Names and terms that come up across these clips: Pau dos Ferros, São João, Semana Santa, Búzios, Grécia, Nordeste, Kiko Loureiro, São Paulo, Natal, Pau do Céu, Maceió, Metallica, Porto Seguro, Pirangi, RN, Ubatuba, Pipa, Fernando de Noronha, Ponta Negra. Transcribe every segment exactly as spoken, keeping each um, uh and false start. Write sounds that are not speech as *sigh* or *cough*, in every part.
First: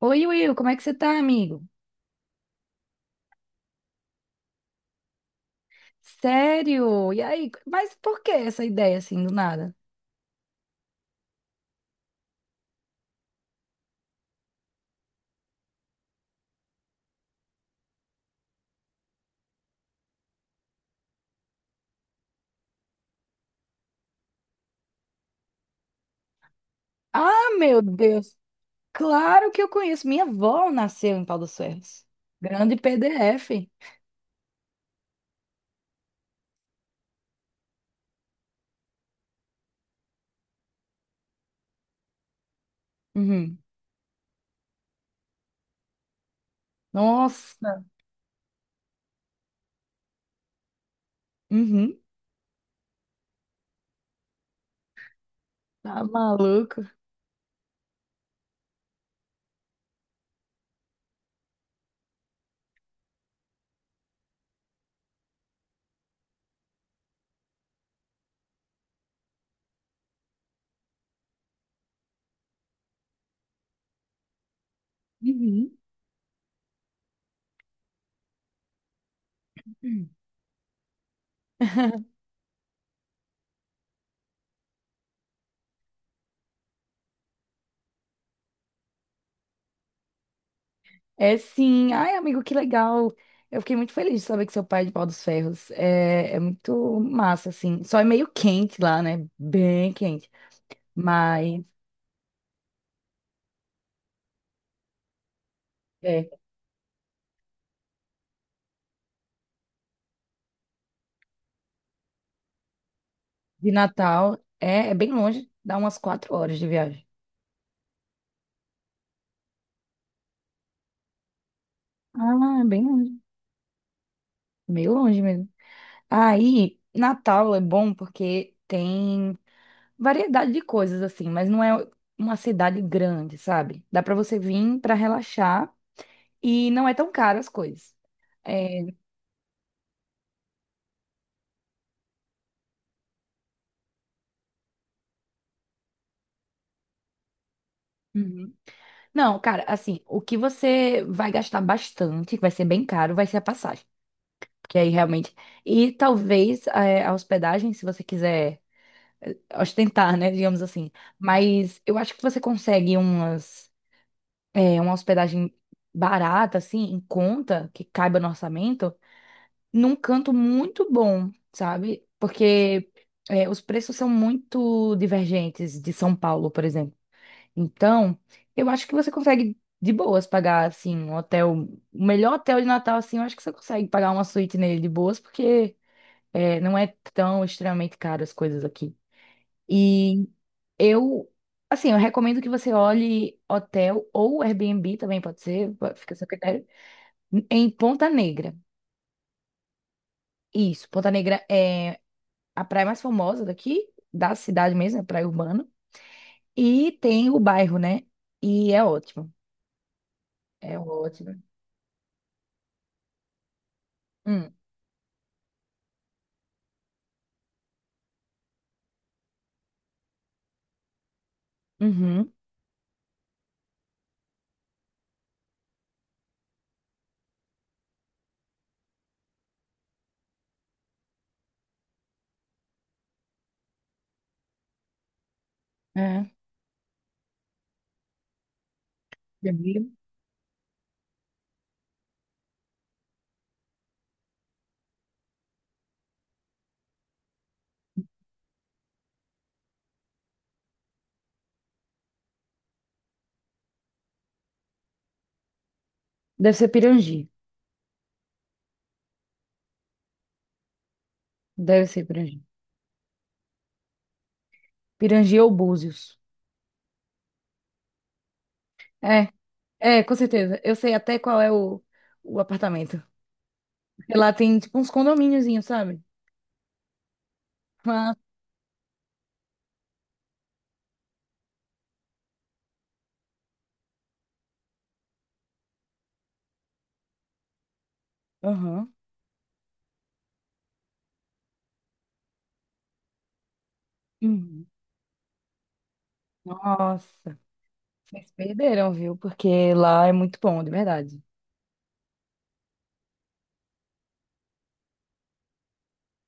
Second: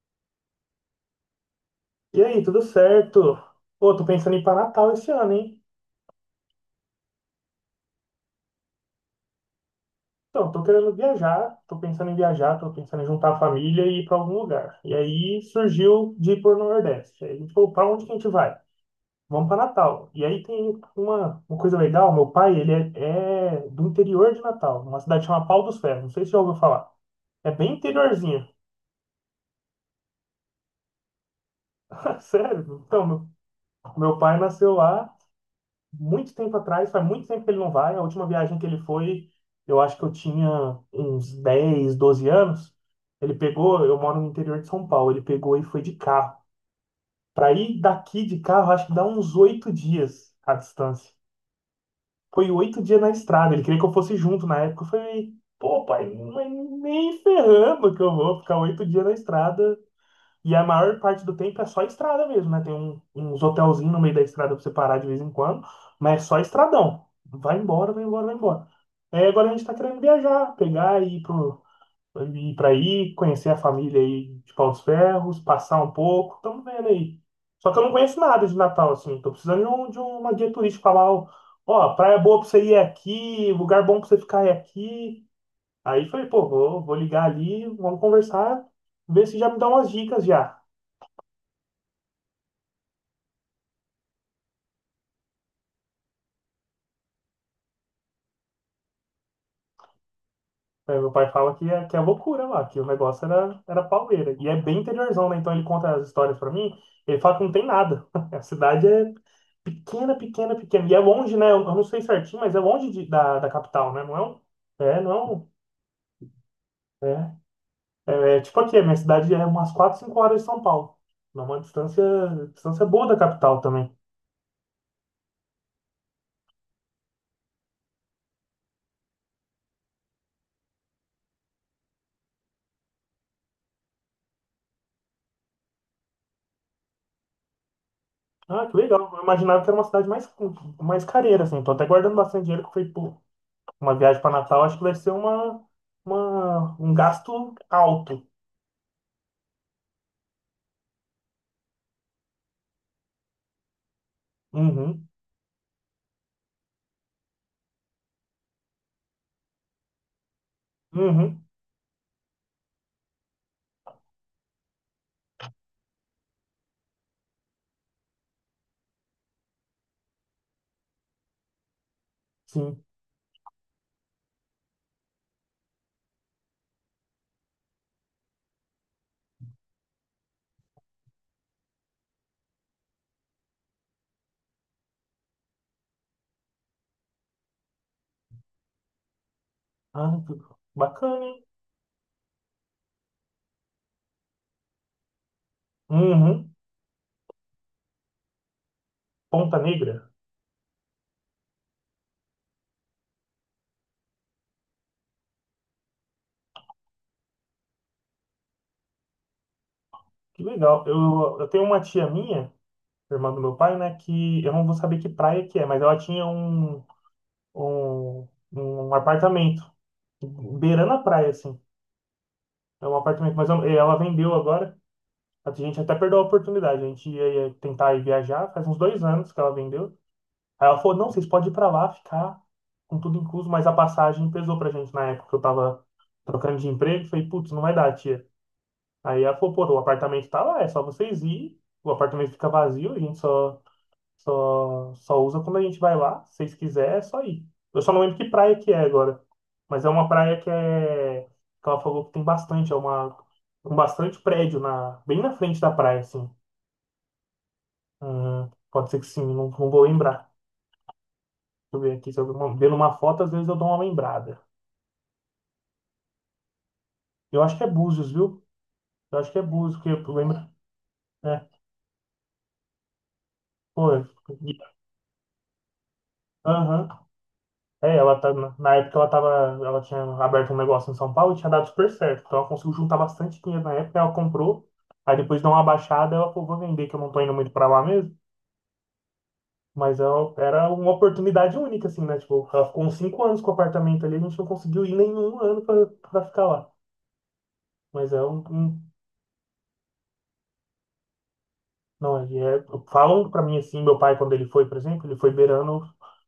Oi, Will, como é que você tá, amigo? E aí, tudo certo? Pô, tô pensando em ir pra Natal esse ano, hein? Sério? E aí? Mas por que essa ideia assim do nada? Então, tô querendo viajar, tô pensando em viajar, tô pensando em juntar a família e ir pra algum lugar. E aí surgiu de ir pro Nordeste. Aí a gente falou, pra onde que a gente vai? Vamos pra Natal. E aí tem uma, uma coisa legal, meu pai, ele é, é do interior de Natal, uma cidade chamada Pau dos Ferros, não sei se você já ouviu falar. É Ah, bem meu Deus! interiorzinho. Claro que eu conheço. Minha avó nasceu em Pau dos Ferros. *laughs* Grande Sério? Então, meu, P D F. meu pai nasceu lá muito tempo atrás, faz muito tempo que ele não vai. A última viagem que ele foi, eu acho que eu tinha uns dez doze anos. Ele Uhum. pegou, eu moro no interior de São Paulo, ele pegou e foi de carro. Para ir Nossa! daqui de carro, acho que dá uns oito dias a distância. Uhum. Foi oito dias na estrada, ele queria que eu fosse junto na época. Eu falei, pô, Tá pai, mas maluco? nem ferrando que eu vou ficar oito dias na estrada, e a maior parte do tempo é só estrada mesmo, né? Tem um- uns hotelzinhos no meio da estrada pra você parar de vez em quando, mas é só estradão. Vai embora, vai embora, vai embora. É, agora a gente tá querendo viajar, pegar e ir pro, ir pra aí, conhecer a família aí de Paus Ferros, Uhum. passar um pouco, estamos vendo aí. Só que eu não conheço nada de Natal, assim, tô precisando de, um, de Uhum. uma guia turística falar, ó, ó, praia *laughs* boa pra você ir é aqui, lugar bom pra você ficar é aqui. Aí falei, pô, vou, vou ligar ali, vamos conversar, ver se já me dá umas dicas já. É sim. Ai, amigo, que legal. Eu fiquei muito feliz de saber que seu pai é de Pau dos Ferros. É, é muito massa, assim. Só é meio quente lá, né? Bem quente. É, meu pai fala Mas. que é, que é loucura lá, que o negócio era, era pauleira. E é bem interiorzão, né? Então ele conta as É. histórias pra mim, ele fala que não tem nada. *laughs* A cidade é pequena, pequena, pequena. E é longe, né? Eu eu não sei certinho, mas é longe de- da, da De capital, né? Não é um. Natal é, é É, não bem é um. longe, dá umas quatro horas de viagem. É, é, é tipo aqui, a minha cidade é umas quatro cinco horas de São Paulo. Não é uma distância, Ah, é bem distância boa longe. da capital também. Meio longe mesmo. Aí, Natal é bom porque tem variedade de coisas assim, mas não é uma cidade grande, sabe? Dá pra você vir pra relaxar e não é tão caro as coisas. Ah, que É, legal. Eu imaginava que era uma cidade mais, mais careira, assim. Tô até guardando bastante dinheiro que foi. Uma viagem para Natal acho que vai ser uma, uma, um gasto alto. uhum. Não, cara, assim, o que você vai gastar bastante, que vai ser bem caro, vai ser a passagem. Porque aí Uhum, realmente. E talvez é, a hospedagem, se você quiser ostentar, né, digamos assim. uhum, Mas eu acho que você consegue umas, é, uma hospedagem barata, assim, em conta, que caiba no orçamento, num canto muito bom, sabe? sim. Porque é, os preços são muito divergentes de São Paulo, por exemplo. Então, eu acho que você consegue de boas pagar, assim, um hotel, o melhor hotel de Natal, assim, eu acho que você consegue pagar uma suíte nele de boas, porque é, não é tão extremamente caro as coisas aqui. Ah, E que bacana, eu, hein? assim, eu recomendo que você olhe hotel ou Airbnb também pode ser, pode- fica a seu Uhum. critério, em Ponta Negra. Ponta Negra. Isso, Ponta Negra é a praia mais famosa daqui, da cidade mesmo, é praia urbana. E tem o bairro, né? E é ótimo. Que É legal. Eu, ótimo. eu tenho uma tia minha, irmã do meu pai, né? Que eu Hum, não vou saber que praia que é, mas ela tinha um, um, um apartamento beirando a praia, assim. uhum, É um apartamento, mas eu- ela vendeu agora. A gente até perdeu a oportunidade. A gente ia, ia tentar ir viajar, faz uns dois anos que ela vendeu. Aí ela falou, não, vocês podem ir pra lá ficar com tudo incluso, mas a passagem pesou pra gente na época que eu tava é. trocando de emprego. Falei, putz, não vai dar, tia. Aí ela falou, pô, o Pirangi. apartamento tá lá, é só vocês ir. O apartamento fica vazio, a gente só, só, só usa quando a gente vai lá. Se vocês quiserem, é só ir. Eu só não lembro que praia que é agora. Mas é uma praia que é. Que ela falou que tem bastante, é uma. Um bastante prédio na, bem na frente da praia, assim. Deve ser Pirangi. Hum, pode ser que sim, não, não vou lembrar. Deixa eu Deve ver ser aqui, se eu ver Pirangi. uma- vendo uma foto, às vezes eu dou uma lembrada. Pirangi ou Búzios. Eu acho que é Búzios, viu? Eu É, acho que é Búzios, é, porque eu com lembro. certeza. Eu sei até qual É, é o, o apartamento. foi eu- Porque lá tem, tipo, uns condomíniozinhos, sabe? Aham. É, ela tá, na na época ela tava, ela tinha aberto um negócio em São Paulo e tinha dado super certo. Então ela conseguiu juntar bastante dinheiro na época, ela comprou. Aí depois deu uma baixada, ela falou, vou vender, que eu não tô indo muito pra lá mesmo. Aham. Mas ela, era uma oportunidade única, assim, né? Tipo, ela ficou uns cinco anos com o apartamento ali, a gente não Uhum. conseguiu ir nenhum ano pra, pra ficar lá. Nossa, Mas é vocês um, um. perderam, viu? Porque lá é muito bom, de verdade. Não, ele é, falam pra mim assim, meu pai quando ele foi, por exemplo, ele foi beirando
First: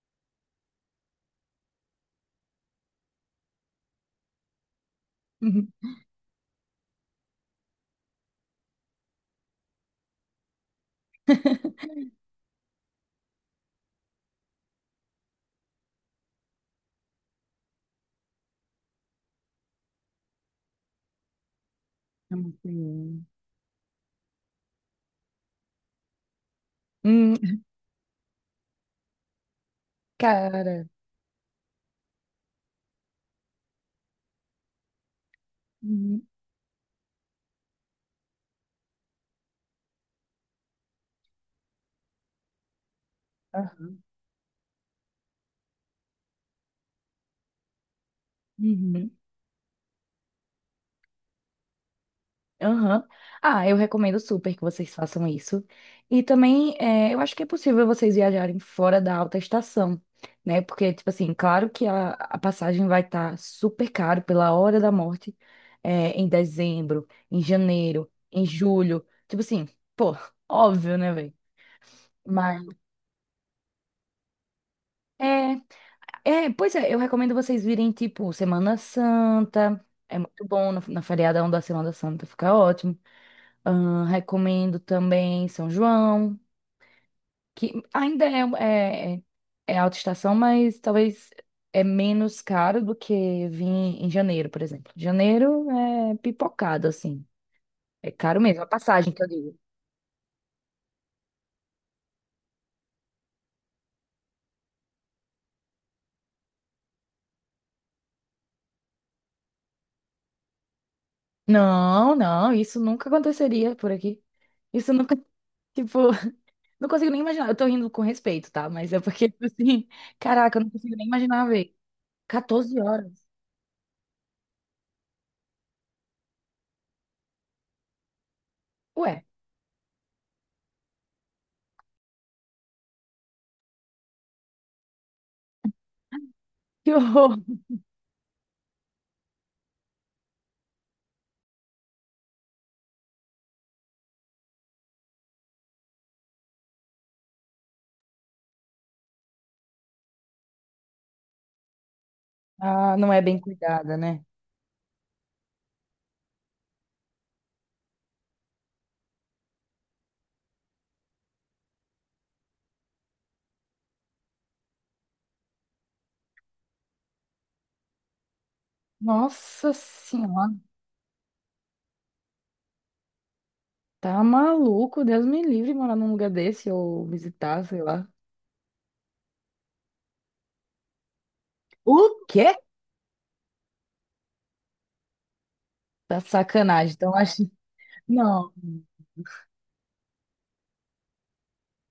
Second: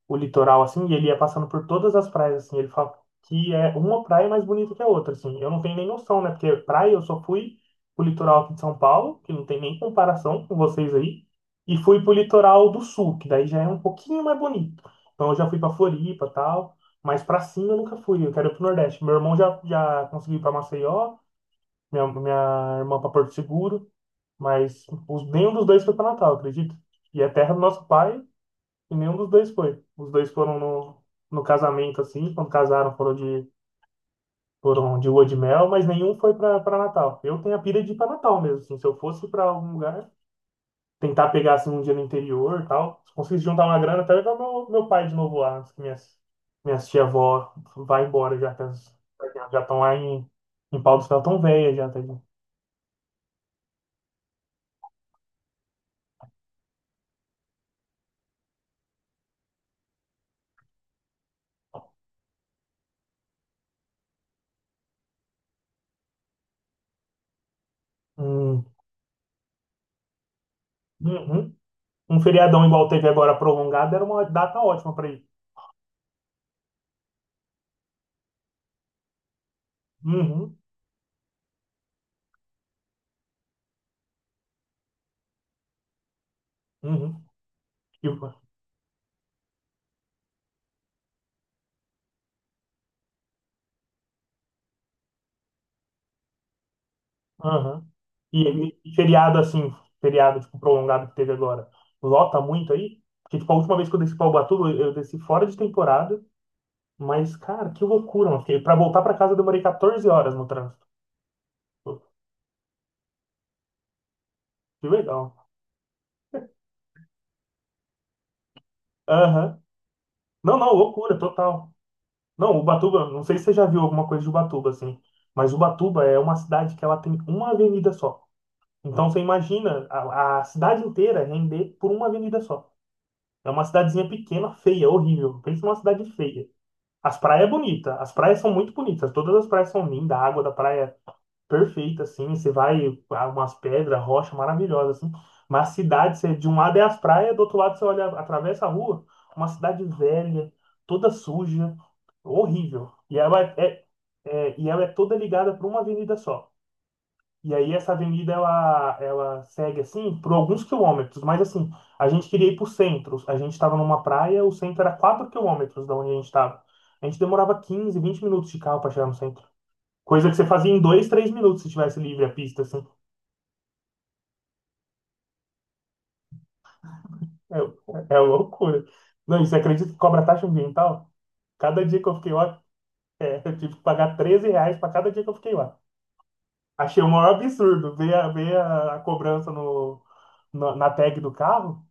o litoral assim, e ele ia passando por todas as praias assim, ele fala que é uma praia mais bonita que a outra assim. Eu não Uhum. tenho nem noção, né? Porque praia eu só fui pro litoral aqui de São Paulo, que não tem nem comparação com vocês aí, e fui pro litoral do sul, que daí já é um pouquinho mais bonito. Então eu já fui pra Floripa, tal, mas pra cima eu nunca fui, eu quero ir pro Nordeste. Meu irmão já já conseguiu ir pra Maceió, minha É muito minha irmã pra bom. Porto Seguro. Mas os- nenhum dos dois foi para Natal, acredito. E é terra Hum, do nosso pai, e nenhum dos dois foi. Os dois foram cara. no, no casamento, assim, quando casaram, foram de, foram de lua de mel, mas nenhum Uhum. foi para Natal. Eu tenho a pira de ir para Natal mesmo, assim, se eu fosse para algum lugar, tentar pegar assim, um dia no interior e tal, se conseguisse juntar uma Aham. grana, até levar meu, meu pai de novo lá, antes que minhas, minhas tia-avó vá embora, já que elas Uhum. já estão lá em, em Pau do Céu, tão velha já, tá ligado? Aham. Ah, eu recomendo super que vocês façam isso. E também, é, eu acho que é possível vocês viajarem fora da alta estação, né? Porque, tipo assim, claro que a, a passagem vai estar super caro pela hora da morte, é, em dezembro, em janeiro, em Hum, julho. Tipo assim, pô, óbvio, né, velho? uhum. Um Mas feriadão igual teve agora prolongado era uma data ótima para ir. é, é, pois é, eu recomendo vocês virem tipo Semana Santa. É muito Uhum, bom na, na, feriadão da Semana Santa, fica ótimo. Ahn, recomendo também São João, uhum. que E, ainda é, é, é alta estação, mas talvez é menos caro do que vir em janeiro, por exemplo. Janeiro é pipocado, assim. aham. É caro mesmo, a E, e passagem que eu feriado digo. assim, feriado tipo, prolongado que teve agora, lota muito aí? Porque tipo, a última vez que eu desci para Ubatuba, eu eu desci fora de temporada, mas cara, que loucura, mano. Para voltar para casa eu demorei quatorze horas no trânsito. Pô, Não, não, isso nunca aconteceria por aqui. que Isso nunca. *laughs* legal. Tipo, não consigo nem imaginar. Eu tô rindo com respeito, tá? Mas é porque, *laughs* tipo Aham. assim, Não, caraca, eu não não, consigo nem loucura imaginar total. ver. Não, Quatorze Ubatuba, não horas. sei se você já viu alguma coisa de Ubatuba assim, mas Ubatuba é uma cidade que ela tem uma avenida só. Então você Ué, imagina a, a cidade inteira render por uma avenida só. É uma cidadezinha pequena, feia, horrível. Pensa numa cidade feia. que As horror. praias é bonita, as praias são muito bonitas, todas as praias são lindas, a água da praia é perfeita, assim, você vai, há umas pedras, rocha maravilhosa, assim. Mas a cidade, você, de um lado é as praias, do outro lado você olha, atravessa a rua, uma cidade velha, toda suja, horrível. Ah, não E é bem ela é, é- cuidada, né? é, e ela é toda ligada por uma avenida só. E aí essa avenida ela, ela segue assim por alguns quilômetros, mas assim, a gente queria ir para o centro. A gente estava numa praia, o centro era quatro quilômetros da onde a gente estava. A gente demorava quinze vinte minutos de carro para chegar no centro. Nossa Coisa que você senhora, fazia em dois três minutos se tivesse livre a pista, assim. tá maluco? Deus me livre morar num lugar desse ou visitar, sei lá. É, é loucura. Não, e você acredita que cobra taxa ambiental? Cada O dia que eu fiquei quê? lá, é, eu tive que pagar treze reais para cada dia que eu fiquei lá. Tá sacanagem. Achei o Então, maior acho. absurdo ver a, Não. ver a, a cobrança no, na, na tag do carro.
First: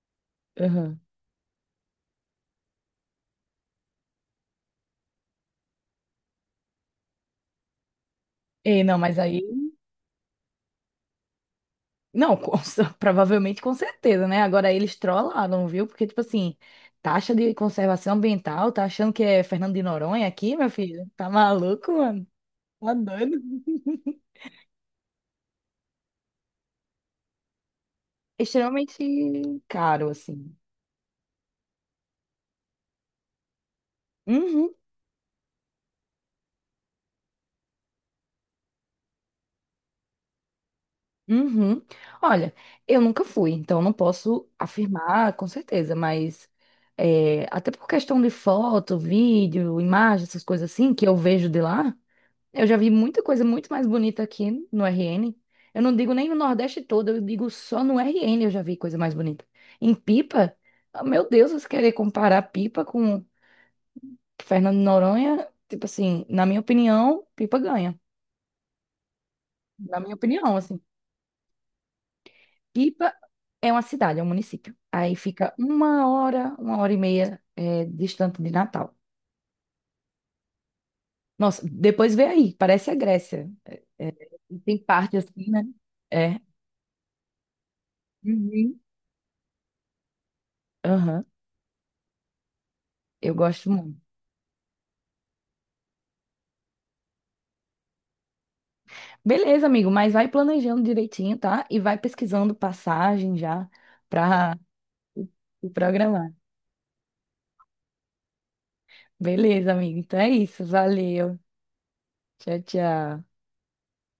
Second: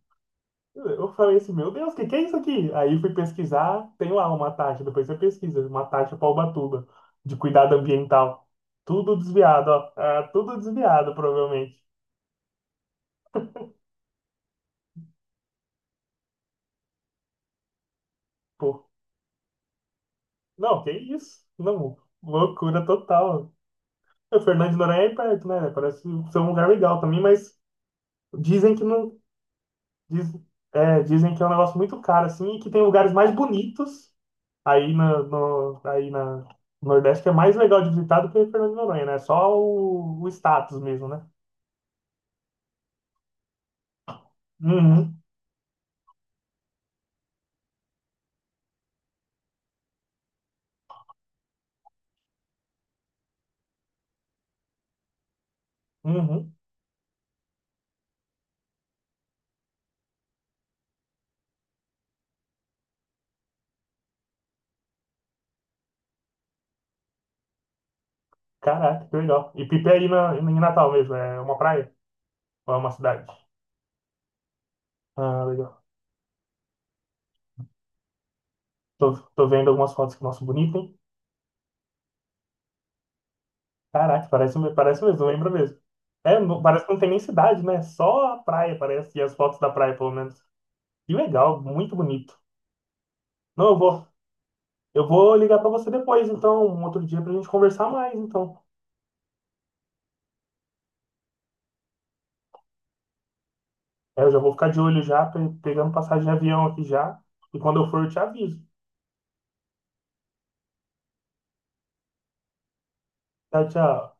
Aham. Eu falei assim, meu Deus, o que que é isso aqui? Aí fui pesquisar, tem lá uma taxa, depois você pesquisa, uma taxa para Ubatuba, de cuidado ambiental. Ei, não, Tudo mas aí. desviado, ó. Ah, tudo desviado, provavelmente. Não, com cer- *laughs* provavelmente com certeza, né? Agora eles trollaram, viu? Porque, tipo assim, taxa de conservação ambiental, tá Pô, achando que é Fernando de Noronha aqui, meu não, que filho? Tá isso? maluco, Não, mano? loucura Tá doido? total. *laughs* O Fernando de Noronha é aí perto, né? Parece ser um lugar legal também, mas dizem que não. Extremamente caro, diz- assim. É, dizem que é um negócio muito caro, assim, e que tem lugares mais bonitos. Uhum, Aí, na, no, aí na no Nordeste é mais legal de visitar do que Fernando de Noronha, né? Só o, o status mesmo, né? uhum. Olha, eu nunca fui, então não posso Uhum, afirmar com certeza, mas é, até por questão de foto, vídeo, imagem, essas coisas assim, que eu vejo de lá. Eu já vi muita coisa muito mais bonita aqui no R N. Eu não digo nem no uhum. Nordeste todo, eu digo só no R N eu já vi coisa mais bonita. Em Pipa, ah, meu Deus, você querer comparar Pipa com Fernando de Noronha, tipo assim, na minha opinião, Pipa ganha. Caraca, que legal. E Pipa é Na aí minha na, opinião, em assim, Natal mesmo, é uma praia ou é uma Pipa cidade? é uma cidade, é um município. Aí Ah, fica legal. uma hora, uma hora e meia eh, distante de Natal. Tô, tô vendo algumas fotos que nossa, bonito, hein? Nossa, depois vê aí, parece a Grécia. É, é, Caraca, parece, tem parece parte mesmo, assim, lembra né? mesmo. É, É. não- parece que não tem nem cidade, né? Só a praia, Uhum. parece, e as fotos da praia, pelo menos. Que Aham. legal, muito bonito. Eu Não, gosto eu vou, muito. eu vou ligar pra você depois, então, um outro dia pra gente conversar mais, então. Beleza, amigo, mas vai planejando direitinho, tá? E vai pesquisando passagem já É, eu já vou para ficar de olho já, pe- se pegando passagem de programar. avião aqui já. E quando eu for, eu te aviso. Beleza, amigo. Então é isso. Valeu. Tchau, tchau. Tchau, tchau.